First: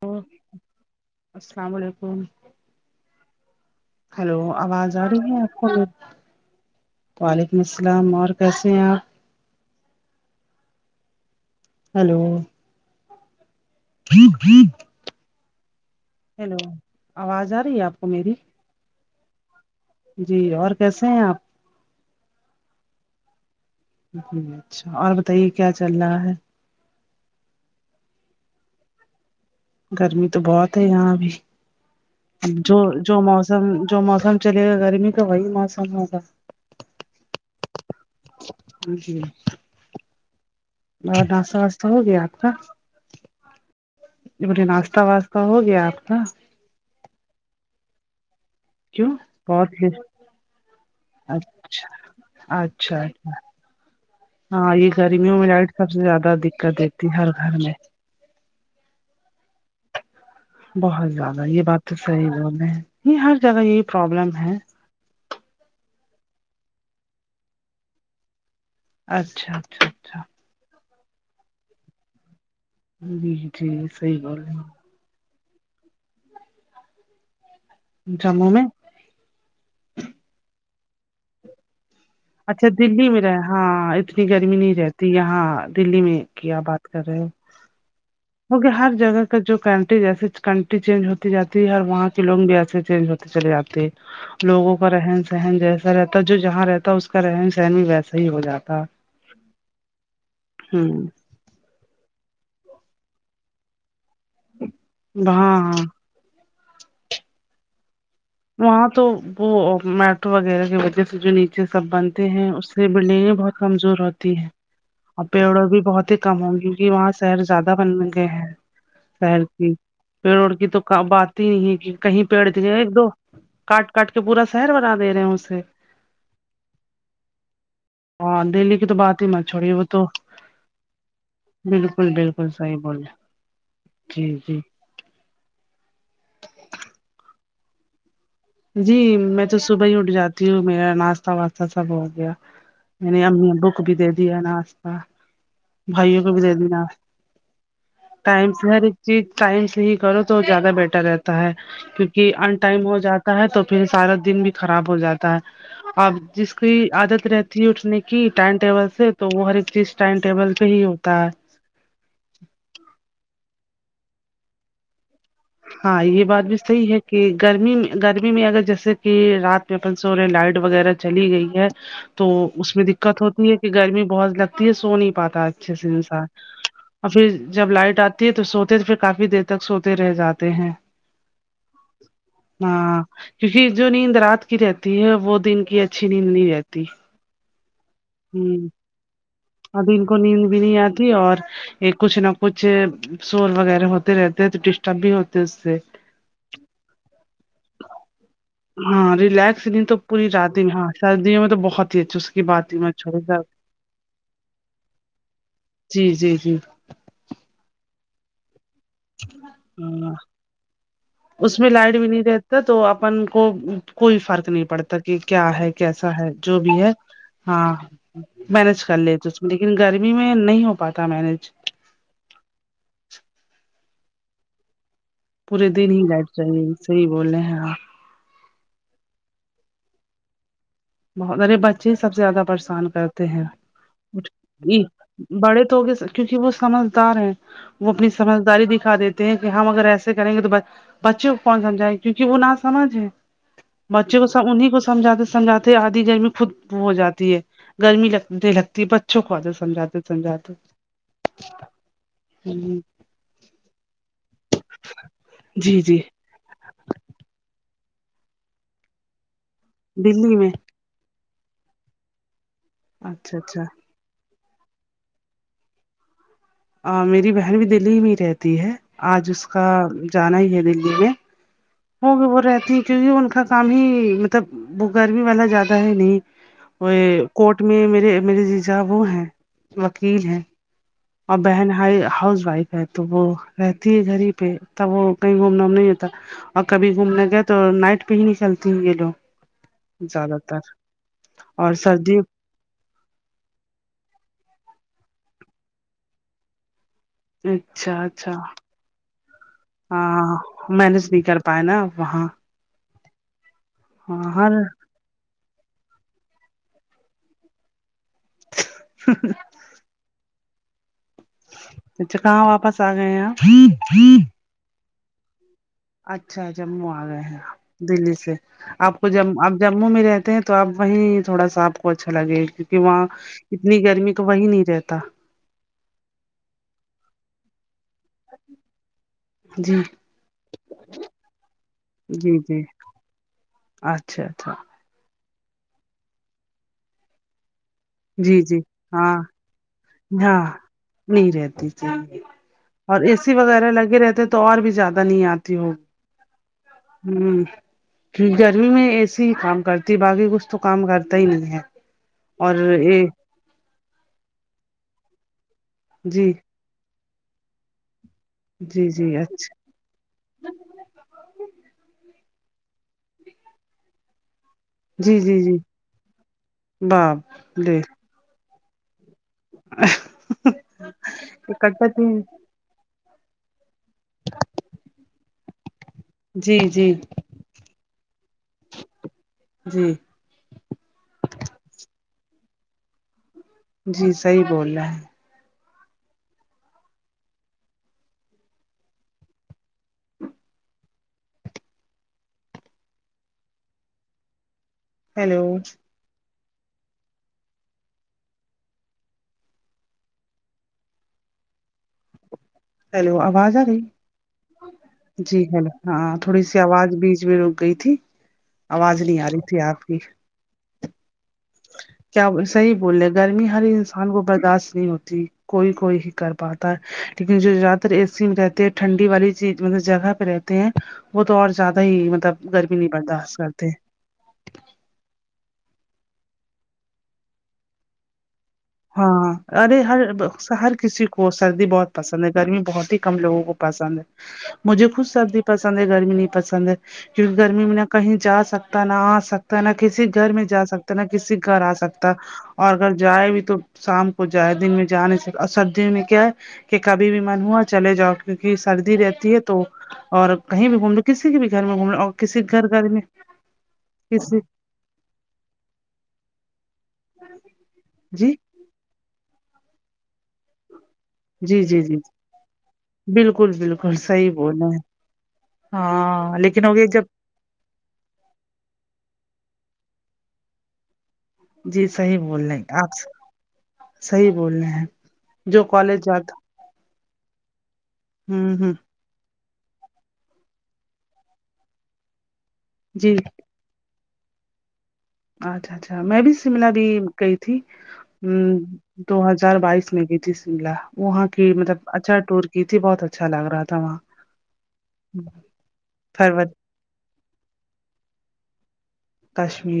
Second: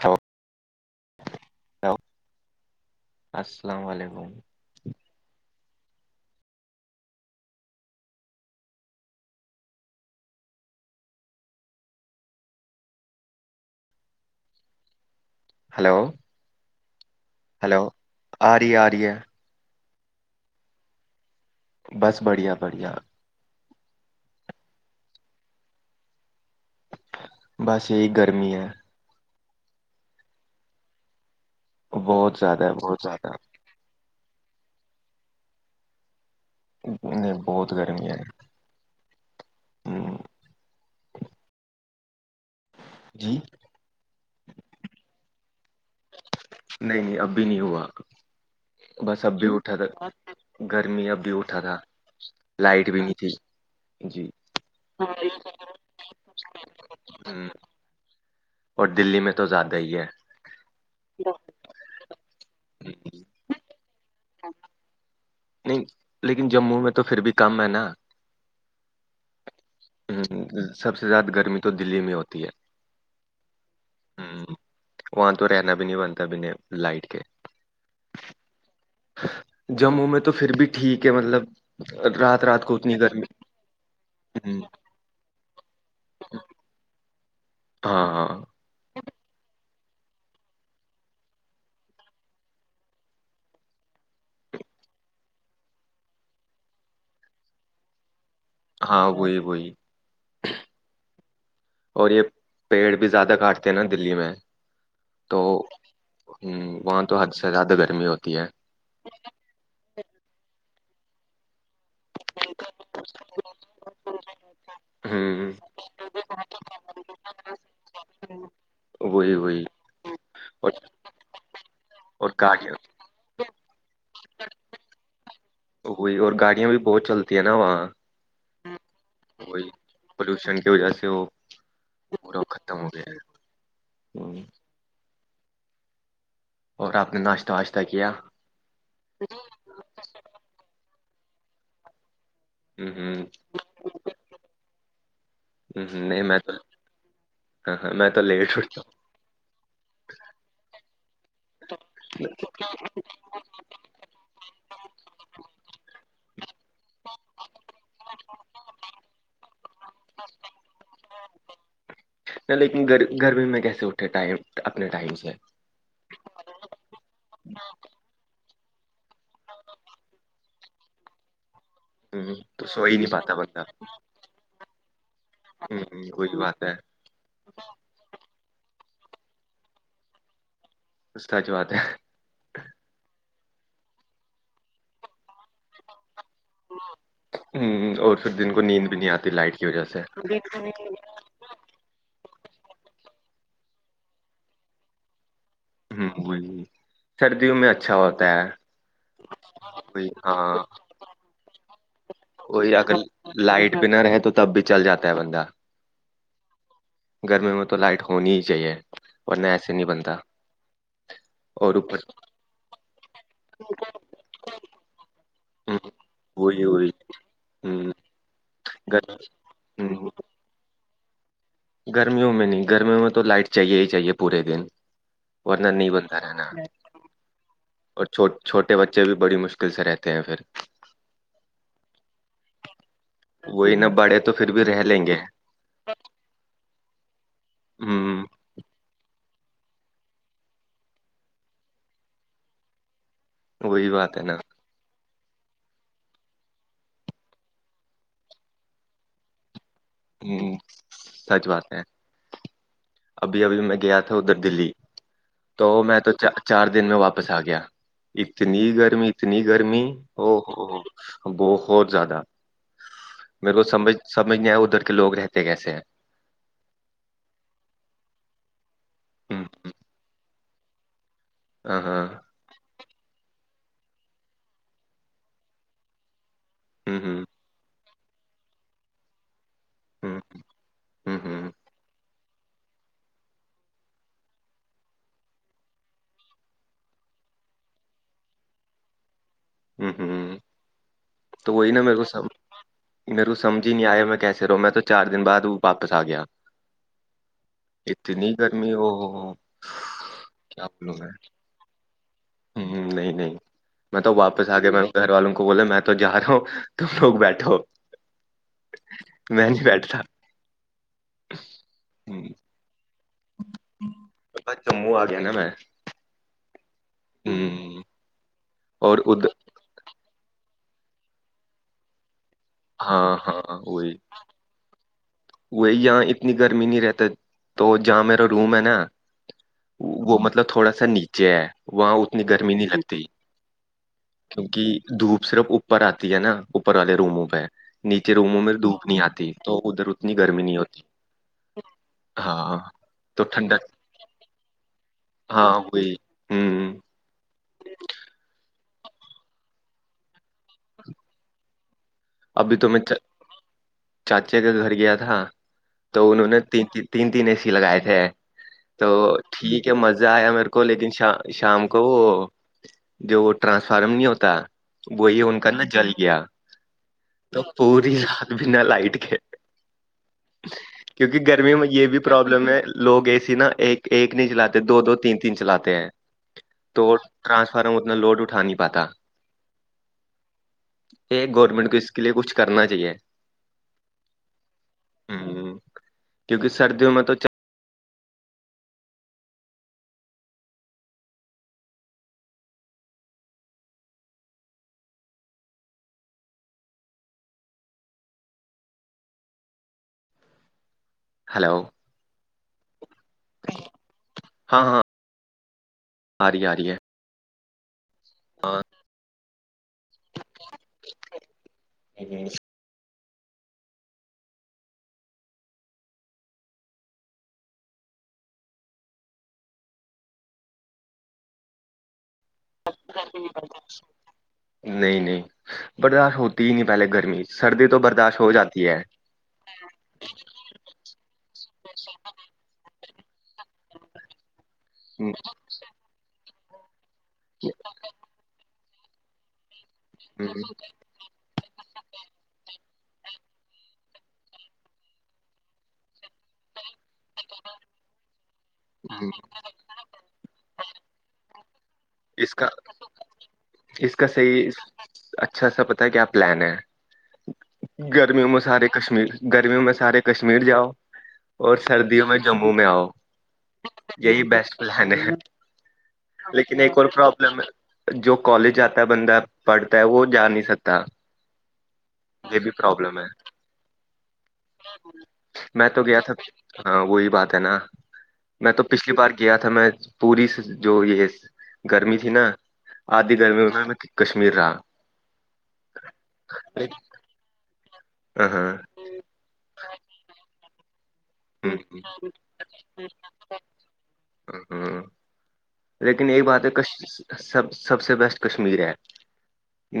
ہ السلام علیکم السلام وعلیک ہیلو آواز اری ہے اپ کو وعلیکم السلام اور کیسے ہیں آپ ہیلو [inaudible] ہلو ہیلو آواز آ رہی ہلو ہے آپ کو میری اری ہے اری ہے جی اور کیسے ہیں آپ بس بڑھیا بڑھیا جی اچھا اور بتائیے کیا چل رہا ہے بس یہی گرمی ہے گرمی تو بہت ہے یہاں بھی بہت زیادہ ہے، جو بہت جو زیادہ موسم جو موسم چلے گا گرمی کا وہی موسم ہوگا نہیں بہت گرمی ہے جی ہوں، اور ناشہ واشہ ہو گیا آپ کا جی بے ناشتہ واسطہ ہو گیا آپ کا نہیں نہیں اب بھی نہیں ہوا کیوں بس اب بھی اٹھا بہت تھا گرمی اب بھی اٹھا تھا اچھا لائٹ بھی نہیں اچھا تھی جی ہاں یہ گرمیوں میں لائٹ سب سے زیادہ دقت رہتی ہر ہ گھر میں اور دلی میں تو زیادہ ہی ہے بہت زیادہ یہ بات تو صحیح بول رہے ہیں یہ ہر جگہ یہی پرابلم ہے نہیں لیکن جموں میں تو پھر بھی کم ہے نا اچھا اچھا اچھا ہ سب سے زیادہ گرمی تو دلی میں ہوتی ہے جی جی صحیح گال ہوں، ہے وہاں تو رہنا بھی نہیں بنتا بنے لائٹ کے جموں میں جموں میں تو پھر بھی ٹھیک ہے مطلب رات رات اچھا کو اتنی دلی میں گرمی رہ ہاں اتنی گرمی ہوں، نہیں رہتی یہاں دلی میں کیا بات کر رہے ہو ہاں ہاں ہوک ہر جگہ کا جو کنٹری جسے کنٹری چینج ہوتی جاتی ہے ہر وہاں کے لوگ بھی ایسے چینج ہو چلے آتے لوگوں کا رہن سہن جیسا رہتا ہے جو جہاں رہتا ہے اس کا رہن سہن بھی ویسا ہی ہو جاتا ہاں وہی وہئی ہوں اور یہ پیڑ بھی زیادہ کاٹتے ہیں نا دلی میں ہاں تو ہاں ہوں وہاں تو حد سے زیادہ گرمی ہوتی ہے وہاں تو وہ میٹرو وغیرہ کی وجہ سے جو نیچے سب بند ہیں اس سے بلڈنگیں بہت کمزور ہوتی ہے اور ہ پیڑوں بھی بہت ہی کم ہ کیوںکہ وہاں شہر زیادہ بن گئے ہیں وہی شہر وہی کی پیڑوںڑ کی اور تو کا بات ہی نہیں ہے کہ کہیں اور پیڑ گاڑیاں دئے ایک دو کاٹ کاٹ کے پورا شہر بنا دے رہے ہیں اسے وہئی اور گاڑیاں بھی بہت چلتی ہیں نا وہاں ہاں دہلی کی تو بعات وہی چوڑی وہ تو پولوشن کی وجہ سے وہ بالکل پورا بالکل صحی ختم ہو بولے گیا ہے جی ہوں، جی اور آپ نے ناشتہ واشتہ کیا جی میں تو صبح ہی اٹھ جاتی ہوں میرا ناشتہ واشہ سب ہو گیا ہ میں ہ نے امی ابو کو بی دے دیا ہے ناشتہ بھائیوں نہیں کو میں بھی تو دے دینا ہاں ہاں میں تو ٹائم لیٹ سے اٹھ ہےر چی ٹائم سے ہی کرو تو زیادہ بیٹر رہتا ہے کیونکہ ان ٹائم ہو جاتا ہے تو پھر سارا دن بھی خراب ہو جاتا ہے اب جس کی عادت رہتی ہے اٹھنے کی ٹائم ٹیبل سے تو وہ ہر ایک چیز ٹائم ٹیبل سے ہی ہوتا ہے نہیں لیکن گ گرمی میں کیسے اٹھے ٹائم اپنے ٹائم سے ہاں یہ بات بھی صحیح ہے کہ گرمی میں گرمی میں اگر جیسے کہ رات میں اپن سوورے لائٹ وغیرہ چلی گئی ہے تو ہوں اس سو میں ہی نہیں دقت پاتا ہوتی ہے بندہ کہ گرمی بہت لگتی ہے سو نہیں پاتا اچھے ہوں سے انسان وہی بات ہے اور پھر جب لائٹ آتی ہے تو سوتے تو پھر کافی دیر تک سوتے رہ جاتے ہیں اسستاچ بات ہے ہاں کیونک جو نیند رات کی رہتی ہے وہ دن کی اچھی نیند نہیں رہتی ہ اور پھر دن کو ہ نیند بھی نہیں آتی لائٹ اب وجہ سے ان کو نیند بھی نہیں آتی اور یہ کچھ نا کچھ شور وغیرہ ہوتے رہتے ہیں تو ڈسٹرب بھی ہوتے اس سے ہ وہ سردیوں میں اچھا ہوتا ہے ہاں ریلیکس نہیں تو پور رات میں ہاں سردیوں میں تو بہت ہی اچھی اس کی بات وہی ہی اگر چ لائٹ بھی نہ رہے تو تب بھی چل جاتا ہے بندہ جی جی جی گرمی میں تو لائٹ ہونی ہی چاہیے ورنہ ایسے نہیں ہاں بنتا اس میں اور لائٹ اوپر بھی نہیں رہتا تو اپن کو کوئی فرق نہیں پڑتا کہ کیا ہے ہوں، کیس ہے جو وہی بھی وہی ہے ہاں ہوں، مینج کر گر- لیتے لیکن ہوں، گرمی میں نہیں ہو پاتا مینج گرمیوں میں نہیں گرمیوں میں تو لائٹ چاہیے ہی چاہیے پورے دن ورنہ پورے نہیں دن ہی لائٹ چاہیے صحیح بول رہے ہیں آپ اورچھو چھوٹے بچے بھی بڑی مشکل سے رہتے ہیں پھر بہت ارے بچے سب سے زیادہ پریشان کرتے ہیں وہی نہ بڑے تو پھر بھی رہ لیں گے بڑے تو ہوگئے کیونکہ وہ سمجھدار ہیں وہ اپنی ہوں سمجھداری دکھا دیتے ہیں کہ ہم اگر ایسے کریں گے تو بس بچے کو کون سمجھائے کیونکہ وہ نہ سمجھ ہے وہی بات بچے ہے کو نا سا انیں کو سمجھاتے سمجھاتے آدھی گرمی خود ہو جاتی ہے گرمی لگتے لگتی ہے بچوں کو آدر سمجھاتے سمجات ہ سچ بات ہے [unintelligible] ابھی ابھی میں گیا تھا ادھر دلی تو جی میں جی تو چا چار دن میں واپس آ گیا اتنی گرمی اتنی گرمی او دلی میں ہو ہو بہت زیادہ اچھا میرے کو اچھا سمج سمجھ نہیں آئے ادھر کے لوگ رہتے کیسے ہیں میری بہن بھی دللی میں ہی رہتی ہے آج ہوں، اس کا جانا ہی ہے دللی میں ہاں ہاں ہو بھی وہ رہتی ہیں کیونکہ ان کا کام ہی مطلب وہ گرمی والا زیادہ ہے نہیں ہ اوے ہ کوٹ میں میرے میرے جیجا وہ ہیں ہ وکیل ہیں اور ہ بہن بھائی ہای ہاؤس وائف ہےتو وہ رہتی ہے گھر ہی پہ تب وہ کہیں گھومنا نہیں ہوتا اور کبھی گھومنے گئے تو نائٹ پہ ہی نکلتی ہیں یہ لوگ ہوں ہوں زیادہ تر تو وہی اور نا میرے کو سردی سب میرے کو سمجھ نہیں آیا میں کیسے رہو میں تو چار دن بعد وہ واپس آ گیا اچھا اتنی اچھا گرمی وہ ہو ہو ہاں مینج نہیں کر پائے نا آپ وہاں ہوں نہیں نہیں میں تو ہاں واپس آ ہر گیا میں گھر والوں کو بولا میں تو جا رہا ہو تم لوگ بیٹھو میں نہیں بیٹھتا اچھا ہوں، کہاں واپس آ گئے ہے آپ بس جموں آ گیا نا میں اچھا جموں آ گئے ہیں ہ دلی سے آپ اور کو اد جمو اب جموں میں رہتے ہیں تو اب وہیں تھوڑا سا آپ کو اچھا لگے کہ وہاں ہاں ہاں اتنی وہی گرمی تو وہی نہیں رہتا وہی یہاں اتنی گرمی نہیں رہتے تو جہاں میرا روم ہے نا جی وہ مطلب تھوڑا سا نیچے ہے وہاں اتنی گرمی نہیں لگتی اچ کیونکہ دھوپ صرف اوپر آتی ہے نا اوپر والے روموں پہ نیچے جی روموں میں جی دھوپ نہیں ہاں آتی تو ادھر اتنی ہاں گرمی نہیں ہوتی نہیں رہتی جی ہاں اور اے تو سی وغیرہ ٹھنڈک لگے رہتے تو اور بھی زیادہ نہیں ہاں آتی ہو وہی ہوں ہوں کیونکہ گرمی میں اے سی ہی کام کرتی باقی کچھ تو کام کرتا ہی نہیں ہے اور ابھی تو میں چا یہ چاچا کے گھر گیا تھا تو انہوں جی نے تین تین تین تین اے سی لگائے تھے جی تو جی اچھا ٹھیک کہ مزہ آیا میرے کو لیکن شا شام کو وہ جو وہ ٹرانسفارم نہیں ہوتا جی وہی ان جی کا جی نا جل گیا تو باپ لے پوری رات بنا لائٹ کے کیونکی گرمیوں میں یے کٹا بھی تین پروابلم ہے لوگ اے س نا ایک ایک نہیں چلاتے دو دو تین تین چلاتے ہیں جی تو جی ٹرانسفارم اتنا لوڈ اٹھا نہیں پاتا جی ایک گورنمنٹ کو اس کے لیئے کچھ کرنا چاہیے جی صحیح بول رہے ہیں کیونکی سردیوں میں تو چا ہیلو ہلو ہیلو آواز آ رہی ہاں ہاں جی ہلو ہاں آ تھوڑی رہی ہے آ سی رہی ہے آواز بیچ میں رک گئی تھی آواز نہیں آ رہی تھی آپ کی کیا صحیح بول رہے گرمی ہر انسان کو برداشت نہیں ہوتی کوئی کوئی ہی کر پاتا ہے لیکن جو زیادہ تر اے سی میں رہتے ہے ٹھنڈی والی چیز مطلب جگہ پے رہت تے ہیں وہ تو اور زیادہ ہی مطلب گرمی نہیں برداشت کرتے نہیں نہیں برداشت ہوتی ہی نہیں پہلے گرمی سردی تو برداشت ہو جاتی ہے ہاں ارے ہر ہر کسی کو سردی بہت پسند ہے گرمی بہت ہی کم لوگوں کو پسند ہے مجھے خود ہم، سردی پسند ہے گرمی نہیں پسند ہے کیونکی گرمی میں نہ کہیں جا سک تا نہ آ سکتا نہ کسی گھر ہم، میں جا سکتا نہ کسی گھر آ سکتا اور اگر جائے بھی تو شام کو جائے دن میں جا نہیں سکتا اور سردی میں کیا ہے کی کبھی بھی من ہوا چلے جاؤ اٹھ کے کی سردی ہم۔ رہتی ہے تو اور کہیں بھی گھوم لو کسی کے بھی گھر میں گھوم لو اور اس کسی کا گھر گھر میں اس کا کسی صحیح اچھا سا پتہ ہے کیا پلان ہے گرمیوں جی میں سارے کشمیر گرمیوں میں سارے کشمیر جاؤ اور جی جی جی سردیوں میں جموں میں آؤ بالکل بالکل یہی صحیح بیسٹ بول رہے ہیں پلان ہے ہاں لیکن ہو ایک گیا اور جب پروابلم ہے جو کالج جاتا ہے بندہ پڑھتا ہے وہ جا نہیں سکتا جی صحیح یہ بول بھی رہے ہیں آپ پرابلم ہے صحیح بول رہے ہیں جو میں تو کالج گیا تھا جاتا ہاں وہی بات ہے نا میں ہوں تو ہ پچھلی بار گیا تھا میں پوری جو یے گرمی تھی نا جی آدھی گرمیوں میں کشمیر رہا اچھا اچھا میں بھی شملا ہاں گی گئی تھی ہ دو ہزار بائیس میں گی تھی شملا وہاں کی مطلب اچھا ٹور کی تھی بہت اچھا لگ رہا تھا وہاں ہ لیکن ایک بات ہے پروت کش سب سب سے بیسٹ کشمیر ہے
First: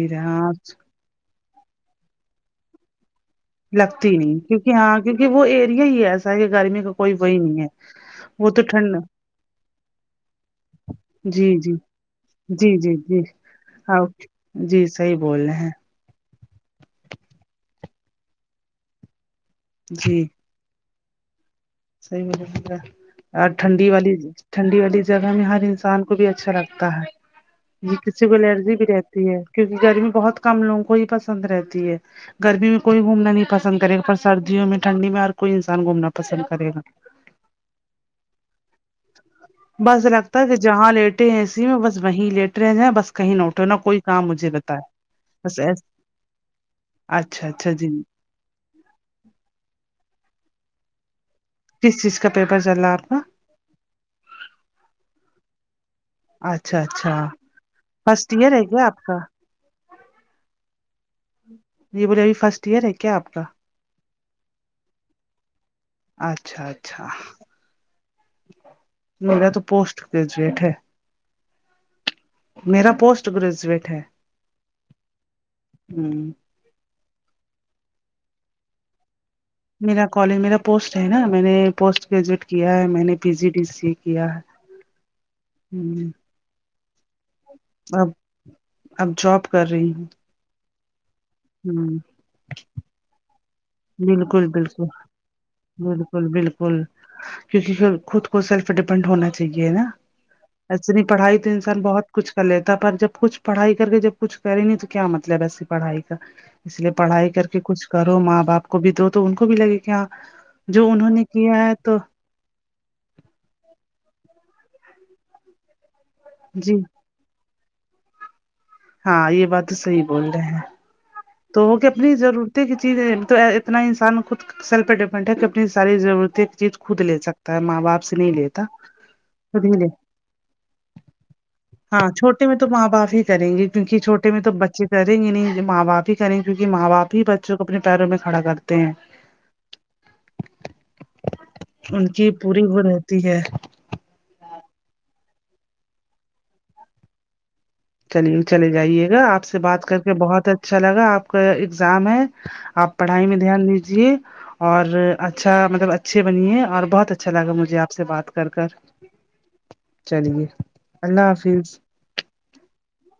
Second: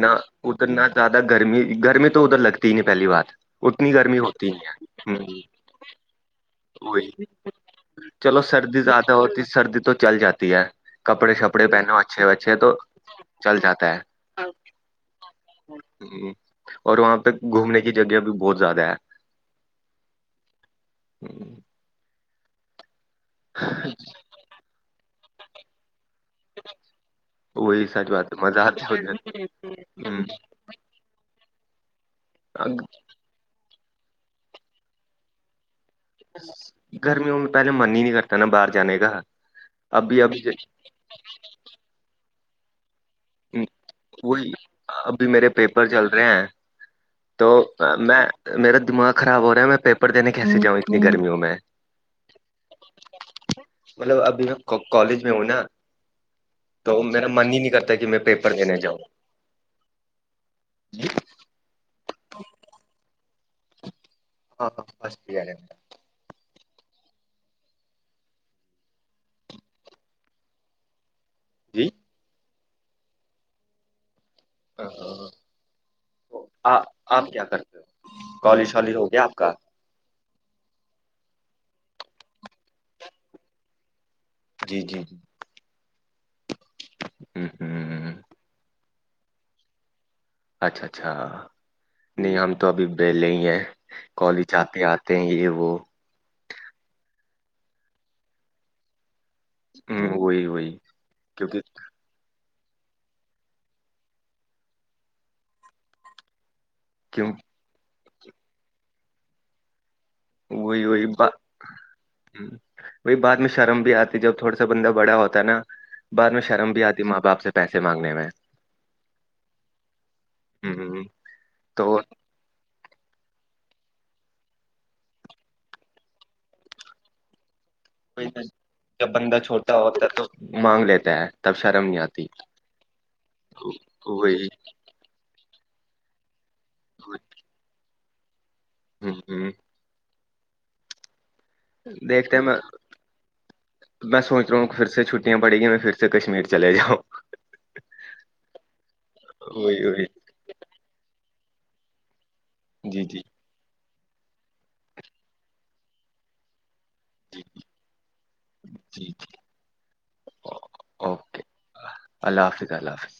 نہ ہاں ادھر نہ زیادہ گرمی گرمی تو ادھر لگتی ہی نہیں پہلی بات اتنی لگتی گرمی نہیں ہوتی کیونکی ہاں ہے کیونکی ہوں وہ ایریا ہی ہے ایسا ہے کہ گرمی کو کوئی وہی نہیں ہے چلو وہ تو سردی ٹھنڈ زیادہ ہوتی سردی تو چل جاتی ہے کپڑے جی شپڑے جی پہنو اچھے وچھے تو جی جی جی چل جاتا ہے ہاں جی صحیح بول رہے ہیں ہوں اور وہاں پے گھومنے کی جگہ بھی بہت زیادہ ہے جی ہ صحیح ہولے اور ٹھنڈی والی ٹھنڈی والی جگہ میں ہر انسان کو بھی اچھا لگتا ہے وہی یے سچ کسی بات کو ہے مزہ الرجی بھی آتا رہتی ہے کیونکی گرمی بہت کم لوگوں کو ہی پسند رہتی ہے گرمی میں کوئی گھومنا نہیں پسند کرے گا پر سردیوں میں ٹھنڈی میں ہر کوئی انسان گھومنا پسند کرے گا گرمیوں میں پہلے من ہی نہیں کرتا نا باہر جانے کا بس ابھی لگتا ہے کہ ابھی جہاں لیٹے ہیں اے سی میں بس وہیں لیٹ رہے جائیں بس کہیں نہ آمم اٹھو نہ کوئی کام مجھے وہی بتائے ابھی میرے بس پیپر ایس۔ چل رہے ہیں اچھا تو اچھا جی میں میرا دماغ خراب ہو رہا ہے میں پیپر دینے کیسے جاؤں اتنی گرمیوں میں کس چیز کا پیپر چل رہا ہے آپ کا مطلب ابھی میں کا کالج میں ہوں نا اچھا تو اچھا میرا من ہی نہیں کرتا جی میں فرسٹ ایئر پیپر ہے دینے کیا جاؤ آپ کا یے بولیے ابھی فرسٹ ایئر ہے کیا آپ کا ہاں ابھی فرسٹ ایئر ہے اچھا اچھا میرا تو پوسٹ گریجویٹ ہے جی میرا پوسٹ گریجویٹ ہے ہ آ آپ کیا کرتے ہو کالج شالج ہو گیا آپ کا میرا کالج میرا پوسٹ ہے نا میں نے پوسٹ گریجویٹ کیا ہے میں نے پی جی ڈی سی کیا ہے جی جی جی ہوں ہوں ہوں اب اب جاب کر رہی ہوں اچھا اچھا ہ نہیں ہم تو ابھی بہلے ہی ہیں بالکل کالج جاتے بالکل آتے ہیں یہ وہ بالکل بالکل کیوں کی خود کو سیلف ڈیپینڈ ہونا چاہیے نا وہی وہی ایسے بہی پڑھائی تو کیونکہ انسان بہت کچھ کر لیتا پر جب کچھ پڑھائی کر کے جب کچھ کرے نہیں تو کیا مطلب ایسی پڑھائی کا اس لیے پڑھائی کیوں کر کے کچھ کرو ماں باپ کو بھی دو تو ان کو بھی لگے کہ ہاں وہی جو وہی انہوں نے کیا ہے تو بی بعد میں شرم بھی آتی جب تھوڑا سا بندہ بڑا ہوتا ہے نا بعد میں شرم جی بھی آت ی ماں باپ سے پیسے مانگنے میں ہاں یہ بات تو صحیح بول رہے ہیں ہ تو وہ کہ اپنی ضرورتیں کی چیزیں تو اتنا انسان خود سل پہ ڈیپنڈ ہے کہ اپنی ساری ضرورت چیز خود لے سکتا ہے ماں باپ سے نہیں لیتا جب بندہ خود ہی چھوٹا لے ہوتا ہے تو مانگ لیتا ہے تب شرم نہیں ہاں آتی چھوٹے میں تو ماں باپ ہی کریں گے کیونکہ چھوٹے میں وہی تو بچے کریں گے نہیں ماں باپ ہی کریںے کیونکے ماں باپ ہی بچوں کو اپنے پیروں میں کھڑا کرتے ہیں ہوں ہوں ان کی دیکھتے میں پوری وہ رہتی ہے میں سوچ رہا ہوں کہ پھر سے چھٹیاں پڑی گی میں پھر سے کشمیر چلے جاؤ چلیے چلے جائیے گا آپ سے بات وہی کر وہی کے بہت اچھا لگا آپ کا اگزام ہے آپ جی جی پڑھائی میں دھیان دیجیے اور اچھا مطلب اچھے بنیے اور بہت اچھا جی لگا مجھے آپ سے بات کر کر جی چلیے اللہ اوکے حافظ اللہ حافظ اللہ حافظ